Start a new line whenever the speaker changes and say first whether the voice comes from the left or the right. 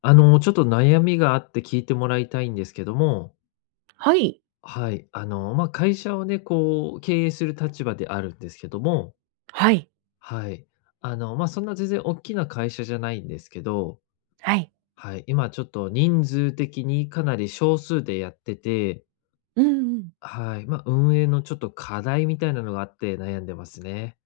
left: ちょっと悩みがあって聞いてもらいたいんですけども、
right: はい。
left: はい。会社をね、こう、経営する立場であるんですけども、
right: はい。
left: はい。そんな全然大きな会社じゃないんですけど、
right: はい。
left: はい、今ちょっと人数的にかなり少数でやってて、
right: うんうん。
left: はい、まあ、運営のちょっと課題みたいなのがあって悩んでますね。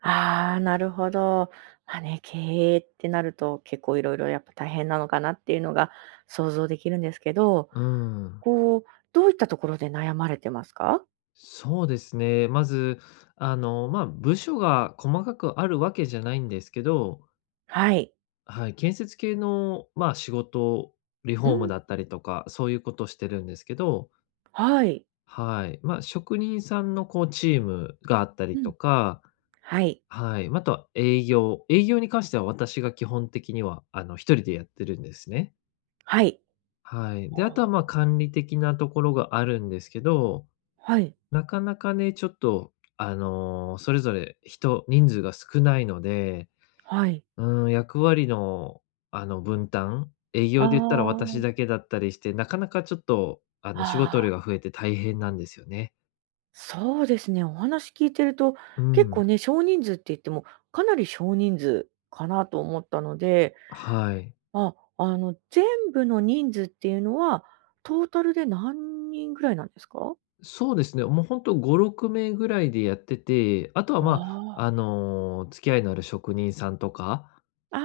right: ああ、なるほど。まあね、経営ってなると、結構いろいろやっぱ大変なのかなっていうのが想像できるんですけど、
left: うん。
right: こう、どういったところで悩まれてますか？
left: そうですね。まず、部署が細かくあるわけじゃないんですけど、
right: はい。
left: はい、建設系の、まあ、仕事、リフ
right: う
left: ォーム
right: ん、
left: だったりとか、そういうことしてるんですけど、
right: はい。
left: はい。まあ、職人さんのこうチームがあったり
right: うん、
left: とか、
right: はい。
left: はい。ま、あとは営業。営業に関しては私が基本的には、一人でやってるんですね。
right: はい。
left: はい。で、あとは、ま、管理的なところがあるんですけど、
right: おはい、
left: なかなかね、ちょっと、それぞれ人数が少ないので、
right: はい。
left: 役割の、分担、営
right: あ
left: 業で言ったら私
right: あ、
left: だけだったりして、なかなかちょっと、仕事
right: あ
left: 量
right: あ、
left: が増えて大変なんですよね。
right: そうですね、お話聞いてると、
left: う
right: 結
left: ん、
right: 構ね、少人数って言っても、かなり少人数かなと思ったので、
left: はい。
right: 全部の人数っていうのは、トータルで何人ぐらいなんですか？
left: そうですね、もうほんと5、6名ぐらいでやってて、あとは、
right: ああ。
left: 付き合いのある職人さんとか、
right: あ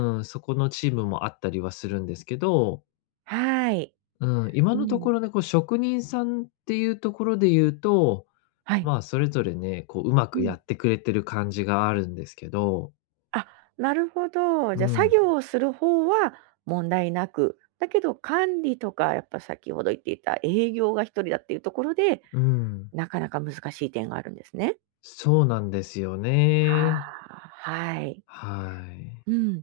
right: あ、
left: ん、そこのチームもあったりはするんですけど、
right: はい。
left: うん、今
right: う
left: のと
right: ん。
left: ころね、こう、職人さんっていうところで言うと、
right: はい。
left: まあ、それぞれね、こう、うま
right: う
left: くや
right: ん。
left: ってくれてる感じがあるんですけど、
right: あ、なるほど。
left: う
right: じゃあ、作
left: ん、
right: 業をする方は問題なく、だけど管理とか、やっぱ先ほど言っていた営業が一人だっていうところで、
left: うん。
right: なかなか難しい点があるんですね。
left: そうなんですよ
right: あ
left: ね。
right: あ、はい。
left: はい。
right: うん。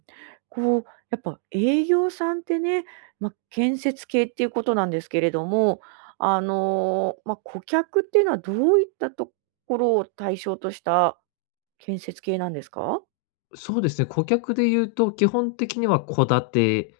right: こう、やっぱ営業さんってね、まあ、建設系っていうことなんですけれども、まあ、顧客っていうのはどういったところを対象とした建設系なんですか？
left: そうですね、顧客で言うと、基本的には戸建て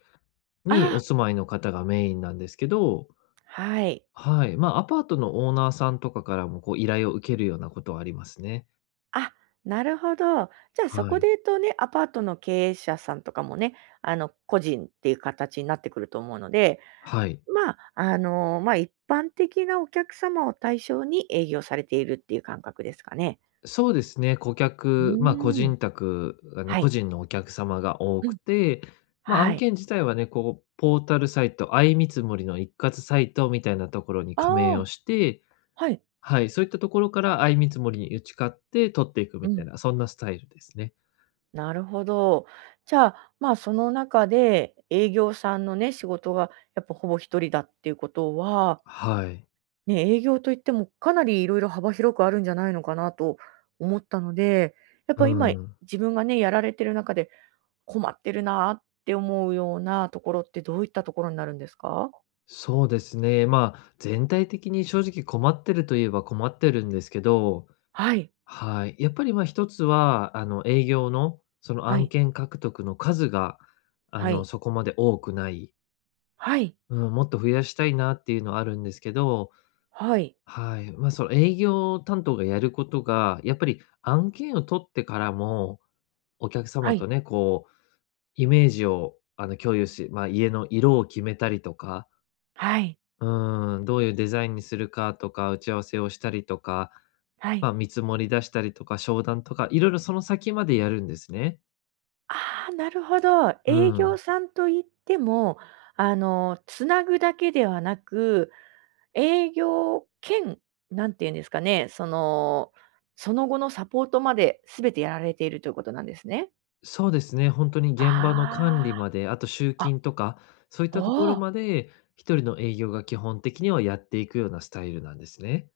left: に
right: あ
left: お住まいの方がメインなんですけど、
right: はい。
left: はい、まあ、アパートのオーナーさんとかからもこう依頼を受けるようなことはありますね。
right: あ、なるほど。じゃあ、そ
left: は
right: こ
left: い。
right: で言うとね、アパートの経営者さんとかもね、個人っていう形になってくると思うので、
left: はい。
right: まあ、一般的なお客様を対象に営業されているっていう感覚ですかね？
left: そうですね、顧
right: う
left: 客、まあ、個
right: ーん。
left: 人宅、
right: は
left: 個
right: い。
left: 人のお客様が多
right: う
left: く
right: ん。
left: て、まあ、
right: は
left: 案
right: い。
left: 件自体はね、こうポータルサイト、相見積もりの一括サイトみたいなところに加
right: あ
left: 盟を
right: あ、
left: して、
right: はい。
left: はい、そういったところから相見積もりに打ち勝って取っていく
right: う
left: みたい
right: ん、
left: な、そんなスタイルですね。
right: なるほど。じゃあ、まあ、その中で営業さんのね、仕事がやっぱほぼ一人だっていうことは、
left: はい。
right: ね、営業といってもかなりいろいろ幅広くあるんじゃないのかなと思ったので、やっ
left: う
right: ぱ今
left: ん。
right: 自分がね、やられてる中で困ってるなって思うようなところってどういったところになるんですか？
left: そうですね。まあ、全体的に正直困ってるといえば困ってるんですけど、
right: はい、
left: はい。やっぱりまあ一つは、あの営業のその
right: は
left: 案
right: い、
left: 件獲得の数が、
right: はい、
left: そこまで多くない。
right: はい、
left: うん、もっと増やしたいなっていうのはあるんですけど、
right: はい、
left: はい。まあ、その営業担当がやることが、やっぱり案件を取ってからも、お客
right: は
left: 様と
right: い、
left: ね、こうイメージを、共有し、まあ、家の色を決めたりとか、
right: はい、
left: うん、どういうデザインにするかとか、打ち合わせをしたりとか、
right: は
left: ま
right: い。
left: あ、見積もり出したりとか、商談とか、いろいろその先までやるんですね。
right: ああ、なるほど。
left: う
right: 営業
left: ん。
right: さんといっても、つなぐだけではなく、営業兼、なんて言うんですかね、その後のサポートまで全てやられているということなんですね。
left: そうですね、本当に現場の管
right: あ
left: 理まで、あと集
right: あ、あ、
left: 金とか、そういったとこ
right: お
left: ろ
right: お、
left: まで、一人の営業が基本的にはやっていくようなスタイルなんですね。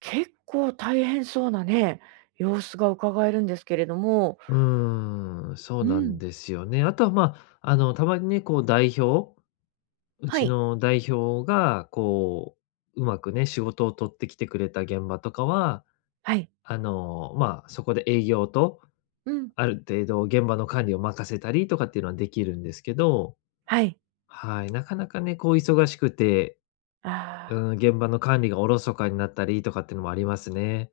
right: 結構大変そうなね、様子が伺えるんですけれども、
left: そう
right: う
left: な
right: ん、
left: んですよね。あとは、たまにね、こう代表う
right: は
left: ち
right: い、
left: の代表が、こう、うまくね、仕事を取ってきてくれた現場とかは、
right: はい、
left: まあ、そこで営業と、
right: うん、
left: ある程度現場の管理を任せたりとかっていうのはできるんですけど、
right: はい、
left: はい、なかなかね、こう忙しくて、
right: あ
left: う
right: あ。
left: ん、現場の管理がおろそかになったりとかっていうのもありますね。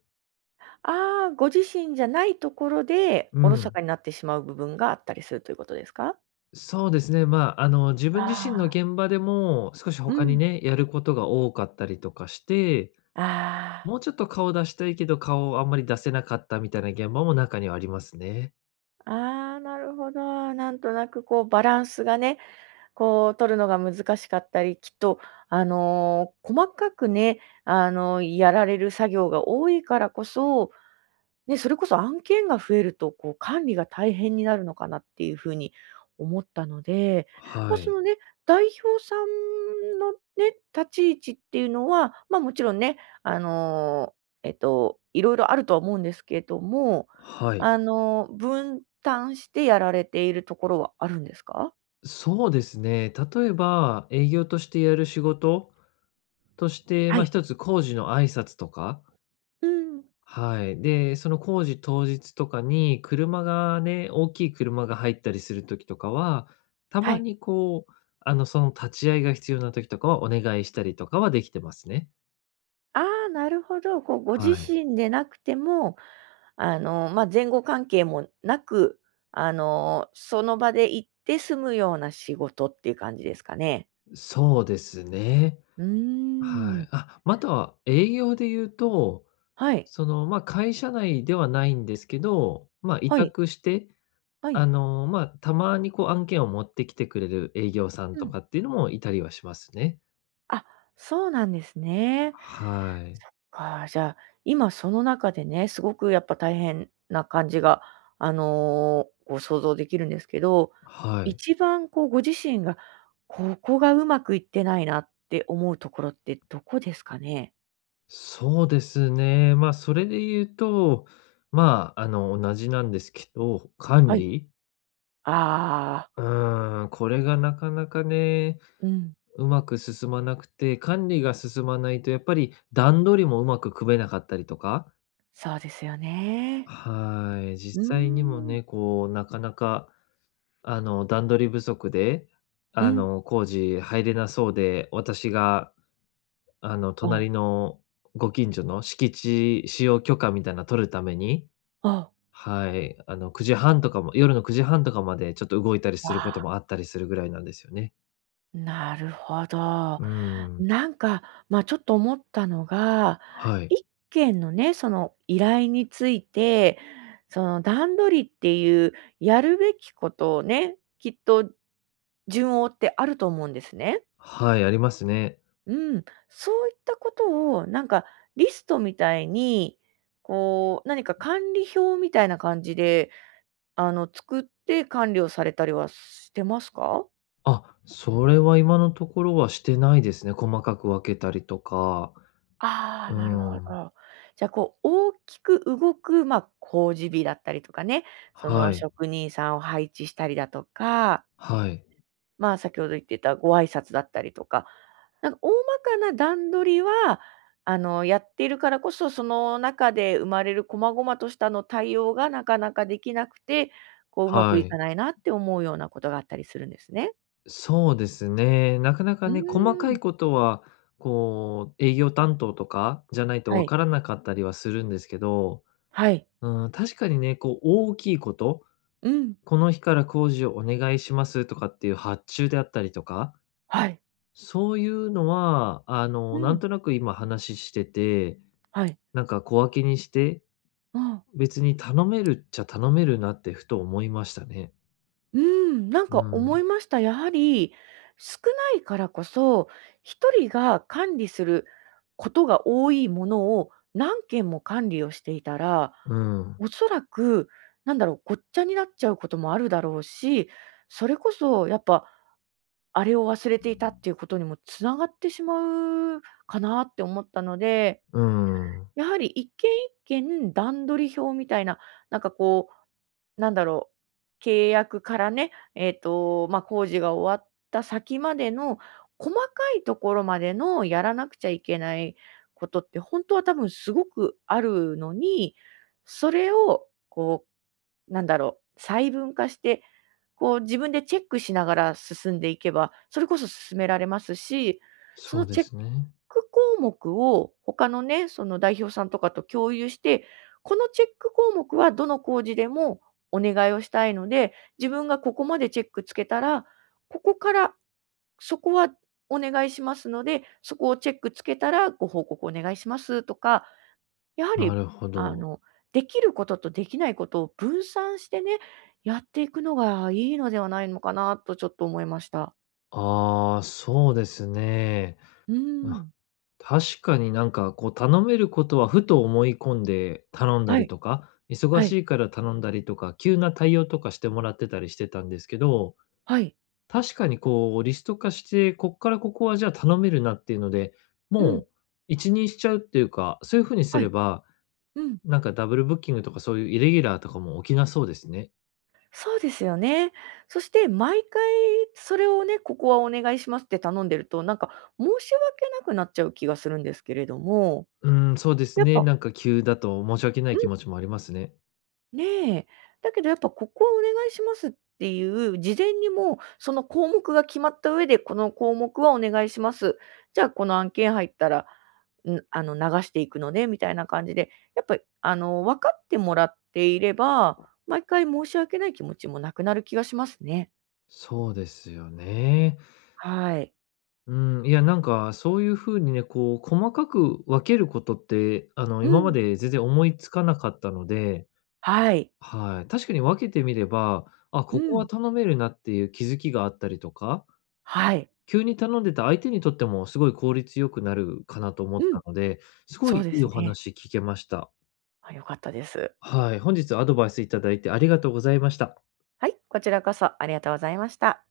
right: ああ、ご自身じゃないところで、
left: う
right: おろそ
left: ん。
right: かになってしまう部分があったりするということですか？
left: そうですね。自分自身の
right: ああ、
left: 現場でも、少し
right: う
left: 他に
right: ん。
left: ね、やることが多かったりとかして、
right: あ
left: もうちょっと顔出したいけど、顔をあんまり出せなかったみたいな現場も中にはありますね。
right: あ、ああ、なるほど。なんとなくこうバランスがね、こう取るのが難しかったり、きっと細かくね、やられる作業が多いからこそ、ね、それこそ案件が増えると、こう管理が大変になるのかなっていうふうに思ったので、ま
left: は
right: あ、そ
left: い。
right: のね、代表さんのね、立ち位置っていうのは、まあ、もちろんね、あの、いろいろあるとは思うんですけれども、
left: はい。
right: 分担してやられているところはあるんですか？
left: そうですね。例えば、営業としてやる仕事として、
right: は
left: ま、
right: い。
left: 一つ工事の挨拶とか、
right: うん、
left: はい。で、その工事当日とかに車がね、大きい車が入ったりするときとかは、た
right: は
left: ま
right: い。
left: にこう、その立ち会いが必要なときとかはお願いしたりとかはできてますね。
right: ああ、なるほど。こう、ご自
left: はい。
right: 身でなくても、まあ、前後関係もなく、その場で行って済むような仕事っていう感じですかね？
left: そうですね。
right: うー
left: は
right: ん。
left: い。あ、または営業で言うと、
right: はい。
left: その、まあ、会社内ではないんですけど、まあ、委
right: はい。
left: 託して、
right: はい。
left: まあ、たまにこう案件を持ってきてくれる営業さん
right: う
left: と
right: ん。
left: かっていうのもいたりはしますね。
right: あ、そうなんですね。
left: はい。
right: か、じゃあ、今その中でね、すごくやっぱ大変な感じが、こう想像できるんですけど、
left: はい。
right: 一番こうご自身が、ここがうまくいってないなって思うところってどこですかね？
left: そうですね。まあ、それで言うと、同じなんですけど、管
right: はい。
left: 理、
right: ああ、
left: うーん、これがなかなかね、
right: うん、
left: うまく進まなくて、管理が進まないとやっぱり段取りもうまく組めなかったりとか、
right: そうですよね。
left: はい、
right: うー
left: 実際にも
right: ん、
left: ね、こうなかなかあの段取り不足で、
right: う
left: あ
right: ん。
left: の工事入れなそうで、私があの
right: お
left: 隣のご近所の敷地使用許可みたいなの取るために、
right: お
left: はい、あの9時半とかも夜の9時半とかまでちょっと動いたり
right: わ、
left: すること
right: あ
left: もあったりするぐらいなんですよね。
right: あ、なるほど。
left: うん。
right: なんか、まあ、ちょっと思ったのが、
left: はい。
right: 一件のね、その依頼について、その段取りっていうやるべきことをね、きっと順を追ってあると思うんですね。
left: はい、ありますね。
right: うん。そういったことをなんかリストみたいに、こう、何か管理表みたいな感じで、作って管理をされたりはしてますか？
left: あ、それは今のところはしてないですね。細かく分けたりとか。
right: ああ、
left: う
right: なるほ
left: ん。
right: ど。じゃあ、こう、大きく動く、まあ、工事日だったりとかね、その
left: はい。
right: 職人さんを配置したりだとか、
left: はい。
right: まあ、先ほど言ってたご挨拶だったりとか、なんか大まかな段取りは、やっているからこそ、その中で生まれる細々としたの対応がなかなかできなくて、こう、うまく
left: は
right: いか
left: い。
right: ないなって思うようなことがあったりするんですね。
left: そうですね。なかなか
right: うー
left: ね、細か
right: ん。
left: いことは、こう、営業担当とかじゃないと
right: は
left: 分
right: い。
left: からなかったりはするんですけど、
right: はい。
left: うん、確かにね、こう、大きいこと、
right: うん。
left: この日から工事をお願いしますとかっていう発注であったりとか、
right: はい。
left: そういうのは、
right: う
left: なん
right: ん。
left: となく今話してて、
right: はい。
left: なんか小分けにして
right: うん。
left: 別に頼めるっちゃ頼めるなってふと思いましたね。
right: うーん、なん
left: う
right: か思い
left: ん、
right: ました。やはり、少ないからこそ、一人が管理することが多いものを何件も管理をしていたら、
left: うん、
right: おそらく、なんだろう、ごっちゃになっちゃうこともあるだろうし、それこそやっぱ、あれを忘れていたっていうことにもつながってしまうかなって思ったので、
left: うん。
right: やはり一軒一軒段取り表みたいな、なんかこうなんだろう、契約からね、工事が終わった先までの、細かいところまでのやらなくちゃいけないことって、本当は多分すごくあるのに、それをこう、なんだろう、細分化してこう自分でチェックしながら進んでいけば、それこそ進められますし、そ
left: そ
right: の
left: うで
right: チェッ
left: すね。
right: ク項目を他のね、その代表さんとかと共有して、このチェック項目はどの工事でもお願いをしたいので、自分がここまでチェックつけたら、ここからそこはお願いしますので、そこをチェックつけたらご報告お願いしますとか、やは
left: な
right: り、
left: るほ
right: あ
left: ど。
right: の、できることとできないことを分散してね、やっていくのがいいのではないのかなとちょっと思いました。
left: ああ、そうですね。
right: うー
left: あ、
right: ん。
left: 確かになんかこう頼めることはふと思い込んで頼んだ
right: は
left: り
right: い、
left: とか、忙
right: はい、
left: しいから頼んだりとか、急な対応とかしてもらってたりしてたんですけど、
right: はい。
left: 確かにこうリスト化して、こっからここはじゃあ頼めるなっていうので、
right: う
left: も
right: ん、
left: う一任しちゃうっていうか、そういう風にす
right: は
left: れ
right: い、
left: ば、
right: うん。
left: なんかダブルブッキングとかそういうイレギュラーとかも起きなそうですね。
right: そうですよね。そして毎回それをね、ここはお願いしますって頼んでると、なんか申し訳なくなっちゃう気がするんですけれども、
left: うーん、そうです
right: やっ
left: ね。
right: ぱ
left: なんか急だと申し訳な
right: う
left: い
right: ん。
left: 気持ちもありますね。
right: ねえ。だけどやっぱここはお願いしますっていう、事前にもうその項目が決まった上で、この項目はお願いします。じゃあこの案件入ったら、ん、あの流していくのねみたいな感じで、やっぱりあの分かってもらっていれば、毎回申し訳ない気持ちもなくなる気がしますね。
left: そうですよね。
right: はい。
left: うん、いや、なんかそういう風にね、こう細かく分けることって、
right: う
left: 今ま
right: ん。
left: で全然思いつかなかったので、
right: はい。
left: はい。確かに分けてみれば、あ、
right: う
left: ここは
right: ん。
left: 頼めるなっていう気づきがあったりとか、
right: はい。
left: 急に頼んでた相手にとってもすごい効率よくなるかなと思っ
right: うん。
left: たので、すご
right: そう
left: い
right: で
left: いい
right: す
left: お
right: ね。
left: 話聞けました。
right: あ、良かったです。
left: はい、本日アドバイスいただいてありがとうございました。
right: はい、こちらこそありがとうございました。